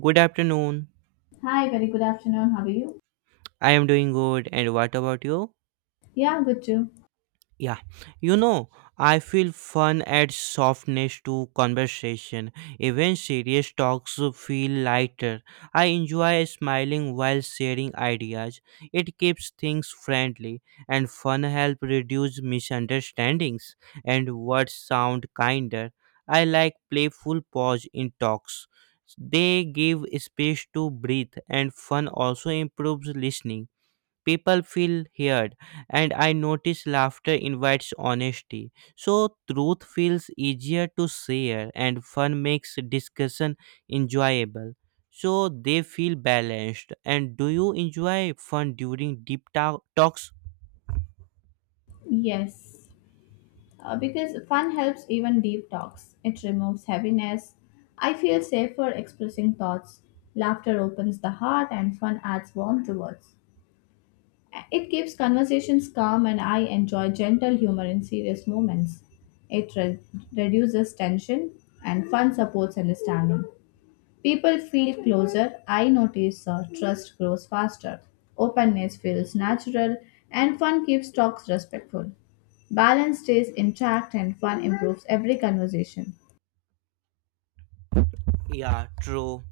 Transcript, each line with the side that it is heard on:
right: Good afternoon.
left: Hi, very good afternoon. How are you?
right: I am doing good. And what about you?
left: Yeah, good too.
right: Yeah. You know, I feel fun adds softness to conversation. Even serious talks feel lighter. I enjoy smiling while sharing ideas. It keeps things friendly, and fun helps reduce misunderstandings and words sound kinder. I like playful pause in talks. They give space to breathe, and fun also improves listening. People feel heard, and I notice laughter invites honesty, so truth feels easier to share. And fun makes discussion enjoyable, so they feel balanced. And do you enjoy fun during deep talks?
left: Yes, because fun helps even deep talks. It removes heaviness. I feel safer expressing thoughts. Laughter opens the heart, and fun adds warmth to words. It keeps conversations calm, and I enjoy gentle humor in serious moments. It re- Reduces tension, and fun supports understanding. People feel closer, I notice trust grows faster, openness feels natural, and fun keeps talks respectful. Balance stays intact, and fun improves every conversation.
right: Yeah, true.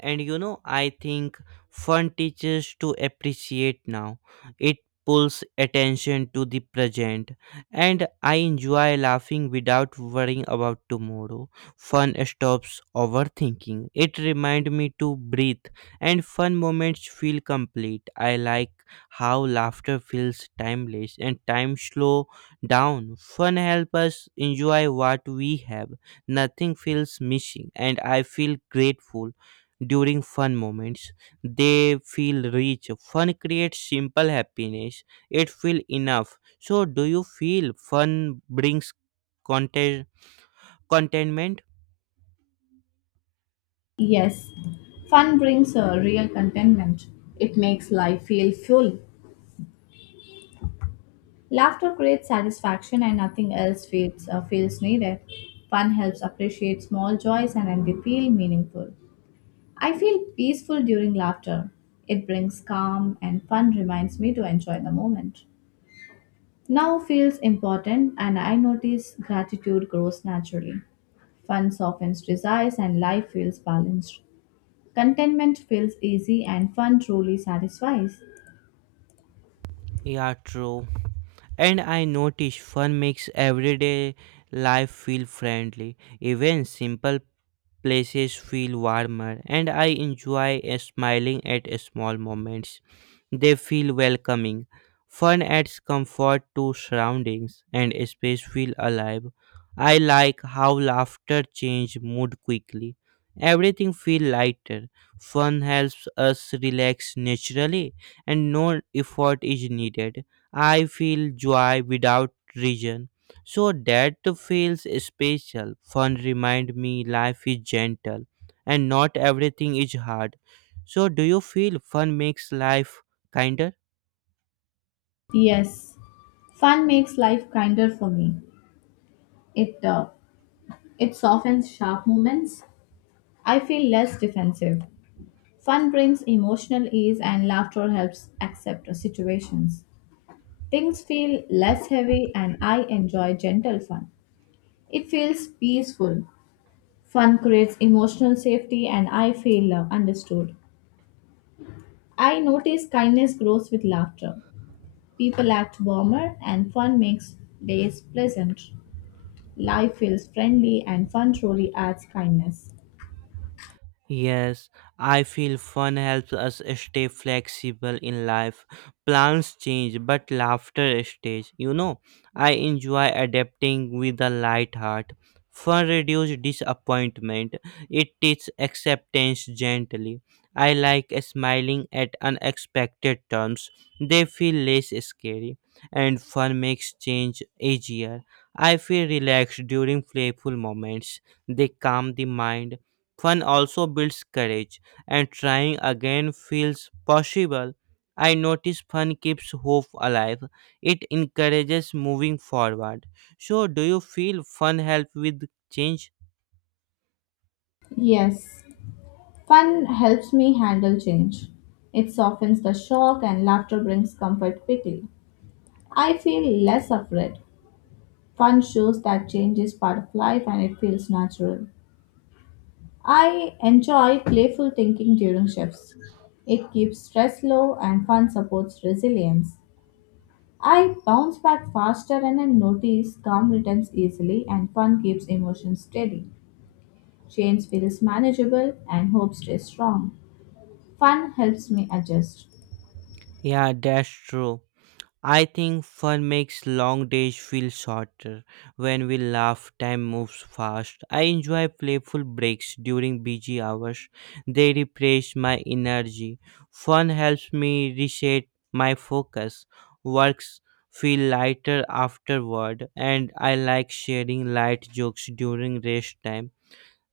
right: And you know, I think fun teaches to appreciate now. It pulls attention to the present, and I enjoy laughing without worrying about tomorrow. Fun stops overthinking. It reminds me to breathe, and fun moments feel complete. I like how laughter feels timeless and time slow down. Fun helps us enjoy what we have. Nothing feels missing, and I feel grateful during fun moments. They feel rich. Fun creates simple happiness. It feel enough. So do you feel fun brings content contentment?
left: Yes, fun brings a real contentment. It makes life feel full. Laughter creates satisfaction, and nothing else feels needed. Fun helps appreciate small joys and then they feel meaningful. I feel peaceful during laughter. It brings calm and fun reminds me to enjoy the moment. Now feels important and I notice gratitude grows naturally. Fun softens desires and life feels balanced. Contentment feels easy and fun truly satisfies.
right: Yeah, true. And I notice fun makes everyday life feel friendly. Even simple places feel warmer, and I enjoy smiling at small moments. They feel welcoming. Fun adds comfort to surroundings, and space feel alive. I like how laughter change mood quickly. Everything feel lighter. Fun helps us relax naturally, and no effort is needed. I feel joy without reason. So that feels special. Fun remind me life is gentle and not everything is hard. So do you feel fun makes life kinder?
left: Yes, fun makes life kinder for me. It uh, it softens sharp moments. I feel less defensive. Fun brings emotional ease and laughter helps accept situations. Things feel less heavy and I enjoy gentle fun. It feels peaceful. Fun creates emotional safety and I feel understood. I notice kindness grows with laughter. People act warmer and fun makes days pleasant. Life feels friendly and fun truly adds kindness.
right: Yes, I feel fun helps us stay flexible in life. Plans change, but laughter stays. You know, I enjoy adapting with a light heart. Fun reduces disappointment, it teaches acceptance gently. I like smiling at unexpected terms, they feel less scary, and fun makes change easier. I feel relaxed during playful moments, they calm the mind. Fun also builds courage, and trying again feels possible. I notice fun keeps hope alive. It encourages moving forward. So, do you feel fun help with change?
left: Yes, fun helps me handle change. It softens the shock and laughter brings comfort quickly. I feel less afraid. Fun shows that change is part of life and it feels natural. I enjoy playful thinking during shifts. It keeps stress low and fun supports resilience. I bounce back faster and I notice calm returns easily and fun keeps emotions steady. Change feels manageable and hope stays strong. Fun helps me adjust.
right: Yeah, that's true. I think fun makes long days feel shorter. When we laugh, time moves fast. I enjoy playful breaks during busy hours. They refresh my energy. Fun helps me reset my focus. Works feel lighter afterward, and I like sharing light jokes during rest time,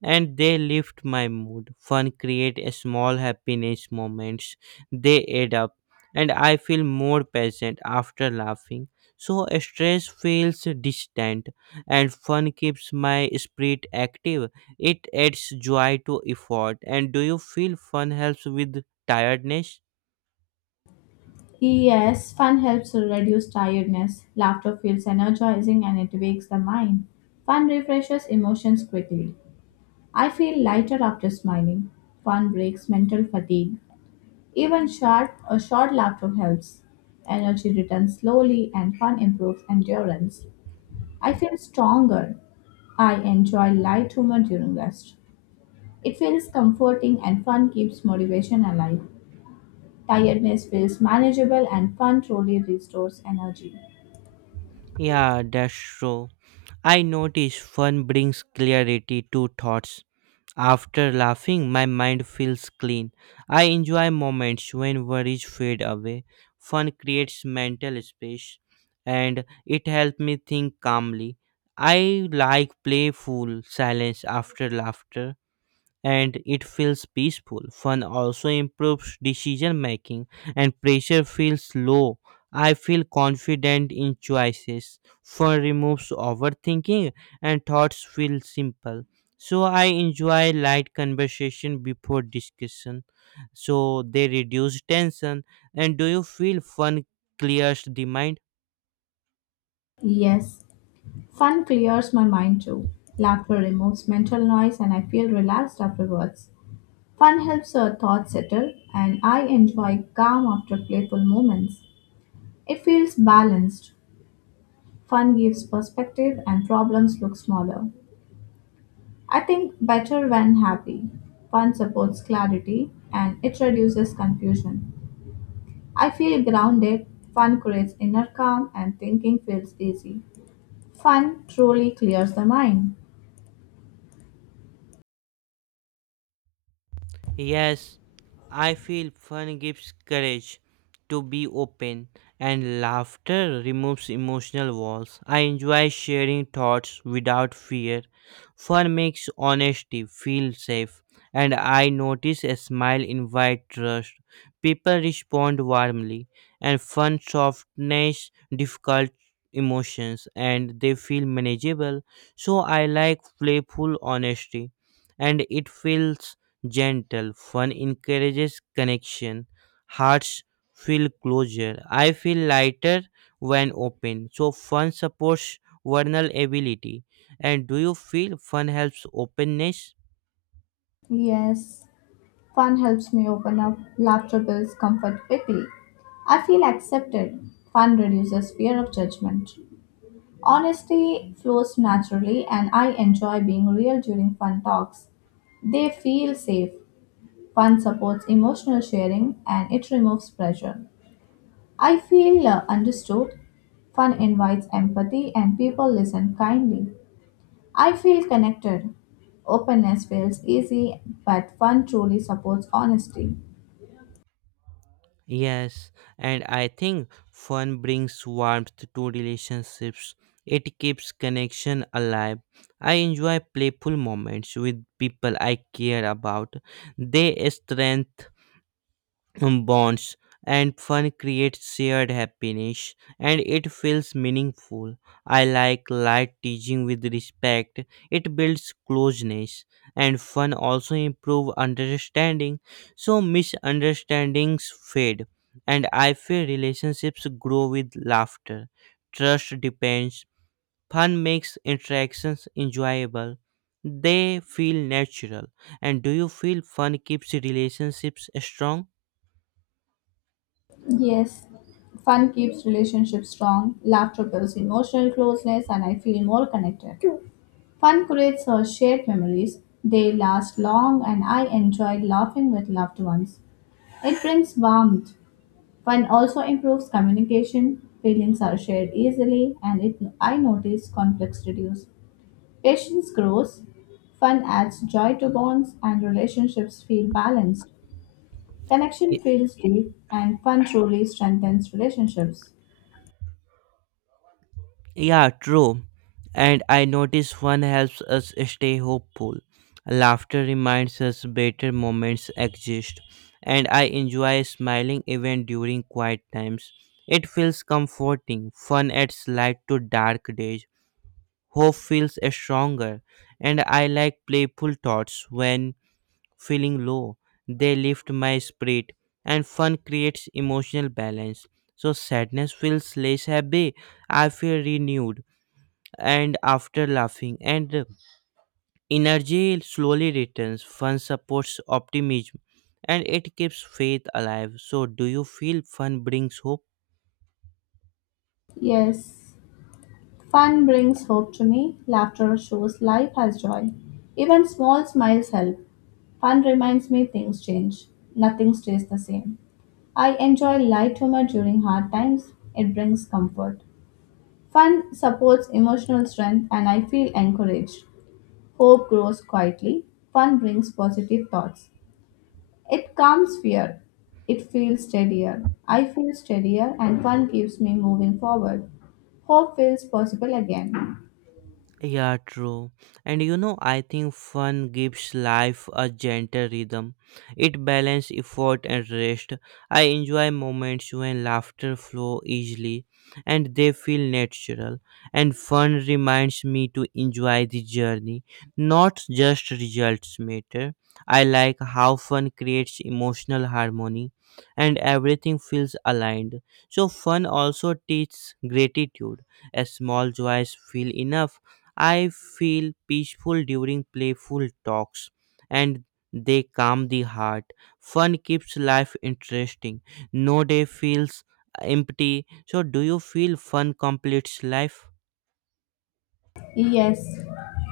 right: and they lift my mood. Fun create a small happiness moments. They add up, and I feel more present after laughing. So stress feels distant, and fun keeps my spirit active. It adds joy to effort. And do you feel fun helps with tiredness?
left: Yes, fun helps reduce tiredness. Laughter feels energizing and it wakes the mind. Fun refreshes emotions quickly. I feel lighter after smiling. Fun breaks mental fatigue. Even short a short laughter helps. Energy returns slowly and fun improves endurance. I feel stronger. I enjoy light humor during rest. It feels comforting and fun keeps motivation alive. Tiredness feels manageable and fun truly restores energy.
right: Yeah, that's true. I notice fun brings clarity to thoughts. After laughing, my mind feels clean. I enjoy moments when worries fade away. Fun creates mental space, and it helps me think calmly. I like playful silence after laughter, and it feels peaceful. Fun also improves decision making, and pressure feels low. I feel confident in choices. Fun removes overthinking, and thoughts feel simple. So I enjoy light conversation before discussion. So they reduce tension. And do you feel fun clears the mind?
left: Yes, fun clears my mind too. Laughter removes mental noise and I feel relaxed afterwards. Fun helps our thoughts settle, and I enjoy calm after playful moments. It feels balanced. Fun gives perspective, and problems look smaller. I think better when happy. Fun supports clarity, and it reduces confusion. I feel grounded. Fun creates inner calm, and thinking feels easy. Fun truly clears the mind.
right: Yes, I feel fun gives courage to be open, and laughter removes emotional walls. I enjoy sharing thoughts without fear. Fun makes honesty feel safe, and I notice a smile invite trust. People respond warmly, and fun softens difficult emotions, and they feel manageable. So I like playful honesty, and it feels gentle. Fun encourages connection. Hearts feel closer. I feel lighter when open. So fun supports vulnerability. And do you feel fun helps openness?
left: Yes. Fun helps me open up, laughter builds comfort quickly. I feel accepted. Fun reduces fear of judgment. Honesty flows naturally, and I enjoy being real during fun talks. They feel safe. Fun supports emotional sharing and it removes pressure. I feel understood. Fun invites empathy and people listen kindly. I feel connected. Openness feels easy, but fun truly supports honesty.
right: Yes, and I think fun brings warmth to relationships. It keeps connection alive. I enjoy playful moments with people I care about. They strengthen bonds, and fun creates shared happiness, and it feels meaningful. I like light teaching with respect. It builds closeness, and fun also improve understanding, so misunderstandings fade. And I feel relationships grow with laughter. Trust depends. Fun makes interactions enjoyable, they feel natural. And do you feel fun keeps relationships strong?
left: Yes, fun keeps relationships strong, laughter builds emotional closeness, and I feel more connected. Fun creates shared memories. They last long, and I enjoy laughing with loved ones. It brings warmth. Fun also improves communication. Feelings are shared easily, and it I notice conflicts reduce. Patience grows. Fun adds joy to bonds, and relationships feel balanced. Connection feels deep, and fun truly strengthens relationships.
right: Yeah, true. And I notice one helps us stay hopeful. Laughter reminds us better moments exist. And I enjoy smiling even during quiet times. It feels comforting. Fun adds light to dark days. Hope feels stronger. And I like playful thoughts when feeling low. They lift my spirit. And fun creates emotional balance. So sadness feels less heavy. I feel renewed and after laughing, and energy slowly returns. Fun supports optimism, and it keeps faith alive. So do you feel fun brings hope?
left: Yes, fun brings hope to me. Laughter shows life has joy. Even small smiles help. Fun reminds me things change. Nothing stays the same. I enjoy light humor during hard times. It brings comfort. Fun supports emotional strength and I feel encouraged. Hope grows quietly. Fun brings positive thoughts. It calms fear. It feels steadier. I feel steadier, and fun keeps me moving forward. Hope feels possible again.
right: Yeah, true. And you know, I think fun gives life a gentle rhythm. It balances effort and rest. I enjoy moments when laughter flow easily, and they feel natural. And fun reminds me to enjoy the journey, not just results matter. I like how fun creates emotional harmony, and everything feels aligned. So fun also teaches gratitude. As small joys feel enough, I feel peaceful during playful talks, and they calm the heart. Fun keeps life interesting. No day feels empty. So, do you feel fun completes life?
left: Yes,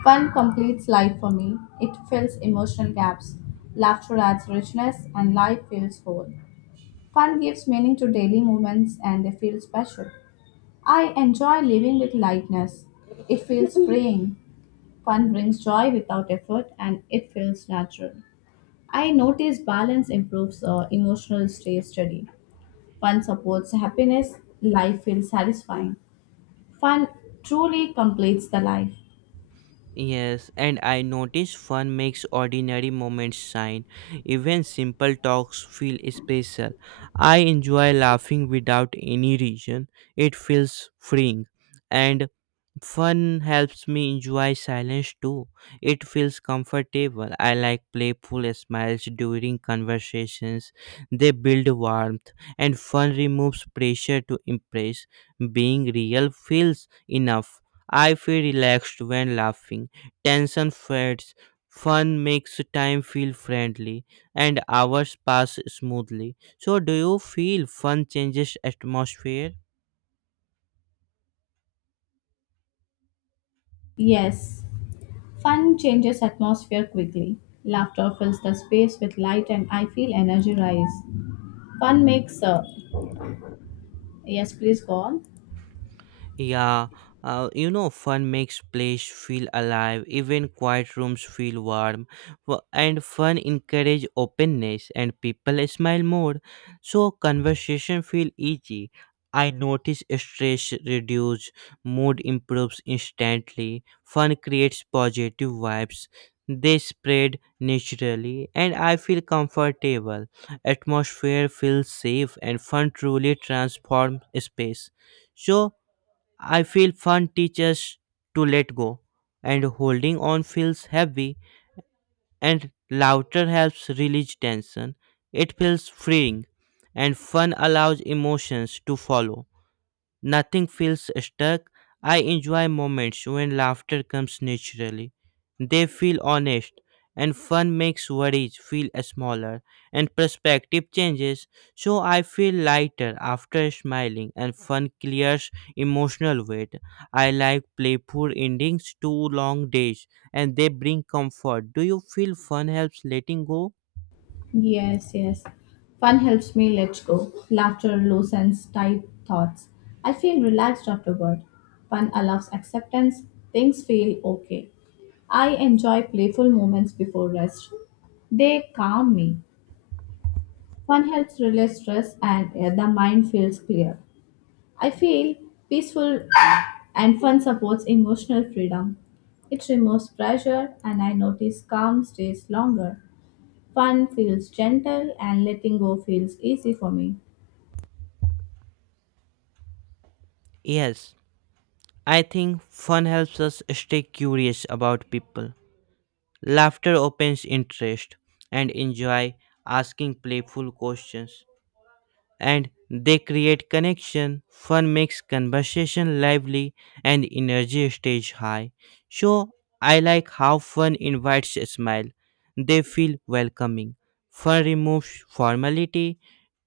left: fun completes life for me. It fills emotional gaps. Laughter adds richness, and life feels whole. Fun gives meaning to daily moments, and they feel special. I enjoy living with lightness. It feels freeing. Fun brings joy without effort, and it feels natural. I notice balance improves emotional stress. Study fun supports happiness, life feels satisfying. Fun truly completes the life.
right: Yes, and I notice fun makes ordinary moments shine. Even simple talks feel special. I enjoy laughing without any reason. It feels freeing. And fun helps me enjoy silence too. It feels comfortable. I like playful smiles during conversations. They build warmth, and fun removes pressure to impress. Being real feels enough. I feel relaxed when laughing. Tension fades. Fun makes time feel friendly, and hours pass smoothly. So, do you feel fun changes atmosphere?
left: Yes, fun changes atmosphere quickly. Laughter fills the space with light and I feel energized. Fun makes yes, please go on.
right: Yeah, you know, fun makes place feel alive. Even quiet rooms feel warm, and fun encourage openness, and people smile more. So conversation feel easy. I notice stress reduce, mood improves instantly. Fun creates positive vibes. They spread naturally, and I feel comfortable. Atmosphere feels safe, and fun truly transforms space. So I feel fun teaches to let go, and holding on feels heavy, and laughter helps release tension. It feels freeing, and fun allows emotions to follow. Nothing feels stuck. I enjoy moments when laughter comes naturally. They feel honest, and fun makes worries feel smaller, and perspective changes, so I feel lighter after smiling, and fun clears emotional weight. I like playful endings to long days, and they bring comfort. Do you feel fun helps letting go?
left: Yes. Fun helps me let go. Laughter loosens tight thoughts. I feel relaxed afterward. Fun allows acceptance. Things feel okay. I enjoy playful moments before rest. They calm me. Fun helps release stress and the mind feels clear. I feel peaceful and fun supports emotional freedom. It removes pressure and I notice calm stays longer. Fun feels gentle and letting go feels easy for me.
right: Yes, I think fun helps us stay curious about people. Laughter opens interest, and enjoy asking playful questions, and they create connection. Fun makes conversation lively, and energy stays high. So I like how fun invites a smile. They feel welcoming. Fun removes formality.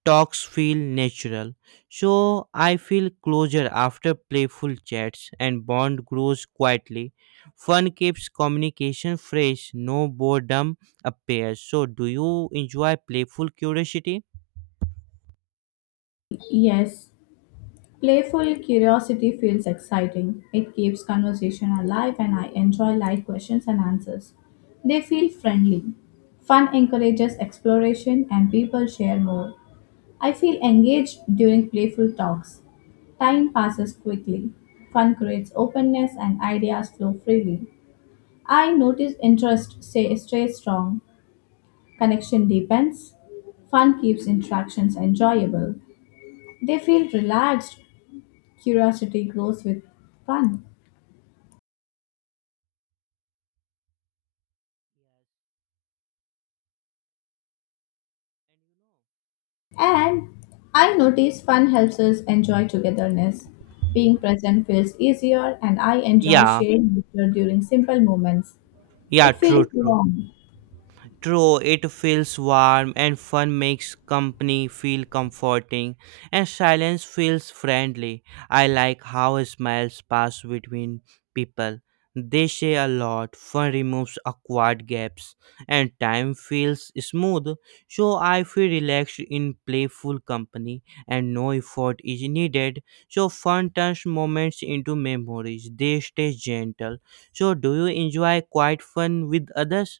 right: Talks feel natural. So I feel closer after playful chats, and bond grows quietly. Fun keeps communication fresh, no boredom appears. So do you enjoy playful curiosity?
left: Yes, playful curiosity feels exciting. It keeps conversation alive and I enjoy light questions and answers. They feel friendly. Fun encourages exploration and people share more. I feel engaged during playful talks. Time passes quickly. Fun creates openness and ideas flow freely. I notice stays strong. Connection deepens, fun keeps interactions enjoyable, they feel relaxed, curiosity grows with fun. And I notice fun helps us enjoy togetherness. Being present feels easier, and I enjoy
right: Yeah,
left: sharing laughter during simple moments.
right: yeah,
left: It
right: true,
left: feels
right: true.
left: warm.
right: True, it feels warm, and fun makes company feel comforting, and silence feels friendly. I like how smiles pass between people. They say a lot. Fun removes awkward gaps, and time feels smooth. So I feel relaxed in playful company, and no effort is needed. So fun turns moments into memories. They stay gentle. So do you enjoy quiet fun with others?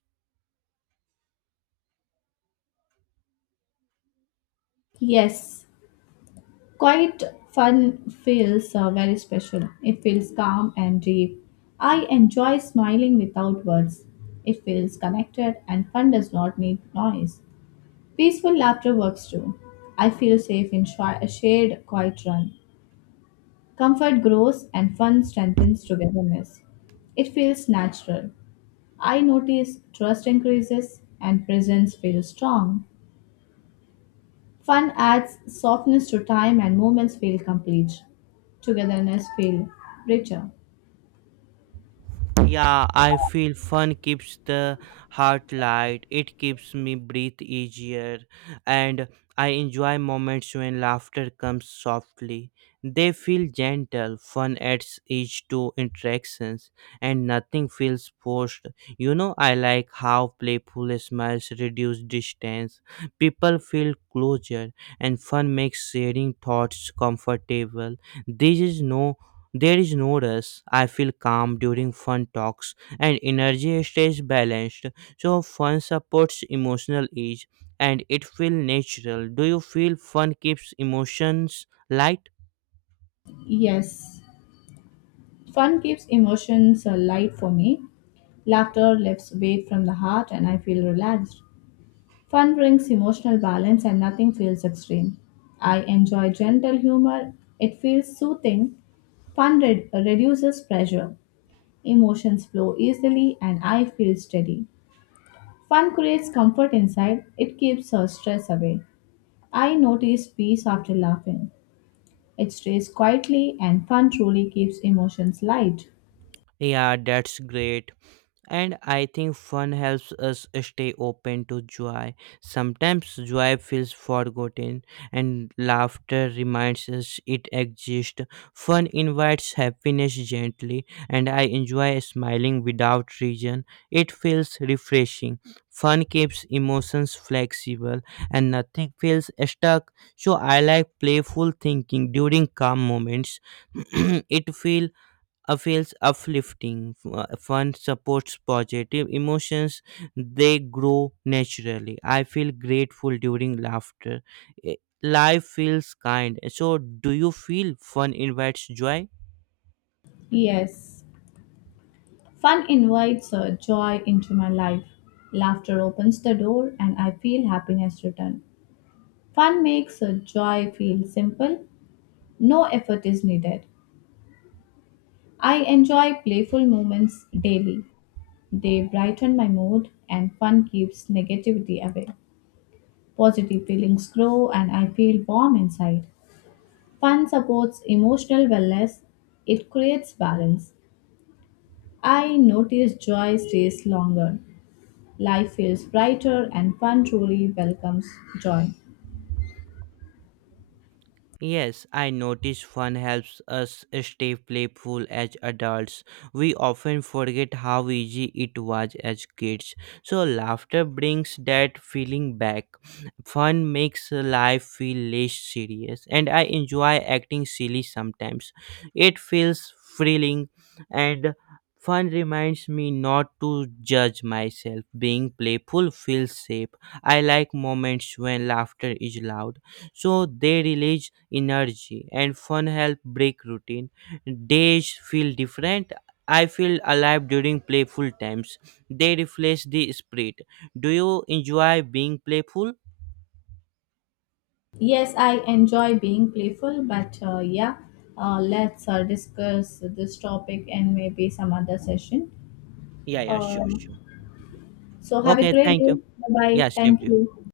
left: Yes, quiet fun feels very special. It feels calm and deep. I enjoy smiling without words. It feels connected and fun does not need noise. Peaceful laughter works too. I feel safe in a shared quiet run. Comfort grows and fun strengthens togetherness. It feels natural. I notice trust increases and presence feels strong. Fun adds softness to time and moments feel complete. Togetherness feel richer.
right: Yeah, I feel fun keeps the heart light. It keeps me breathe easier, and I enjoy moments when laughter comes softly. They feel gentle. Fun adds each to interactions, and nothing feels forced. You know, I like how playful smiles reduce distance. People feel closer, and fun makes sharing thoughts comfortable. There is no there is no rush. I feel calm during fun talks, and energy stays balanced. So fun supports emotional ease, and it feels natural. Do you feel fun keeps emotions light?
left: Yes, fun keeps emotions light for me. Laughter lifts weight from the heart and I feel relaxed. Fun brings emotional balance and nothing feels extreme. I enjoy gentle humor. It feels soothing. Reduces pressure. Emotions flow easily and I feel steady. Fun creates comfort inside. It keeps stress away. I noticed peace after laughing. It stays quietly, and fun truly keeps emotions light.
right: Yeah, that's great. And I think fun helps us stay open to joy. Sometimes joy feels forgotten, and laughter reminds us it exists. Fun invites happiness gently, and I enjoy smiling without reason. It feels refreshing. Fun keeps emotions flexible, and nothing feels stuck. So I like playful thinking during calm moments. It feels uplifting. Fun supports positive emotions, they grow naturally. I feel grateful during laughter. Eh, Life feels kind. So, do you feel fun invites joy?
left: Yes, fun invites joy into my life. Laughter opens the door, and I feel happiness return. Fun makes joy feel simple, no effort is needed. I enjoy playful moments daily. They brighten my mood, and fun keeps negativity away. Positive feelings grow, and I feel warm inside. Fun supports emotional wellness, it creates balance. I notice joy stays longer, life feels brighter, and fun truly welcomes joy.
right: Yes, I notice fun helps us stay playful as adults. We often forget how easy it was as kids. So, laughter brings that feeling back. Fun makes life feel less serious, and I enjoy acting silly sometimes. It feels thrilling, and fun reminds me not to judge myself. Being playful feels safe. I like moments when laughter is loud, so they release energy. And fun help break routine. Days feel different. I feel alive during playful times. They refresh the spirit. Do you enjoy being playful?
left: Yes, I enjoy being playful, but let's discuss this topic and maybe some other session.
right: Yeah, yeah, sure, sure.
left: Um, so, have a
right: Okay,
left: great
right: thank
left: day.
right: you.
left: Bye bye.
right: Yeah, same
left: Thank
right: to you.
left: you.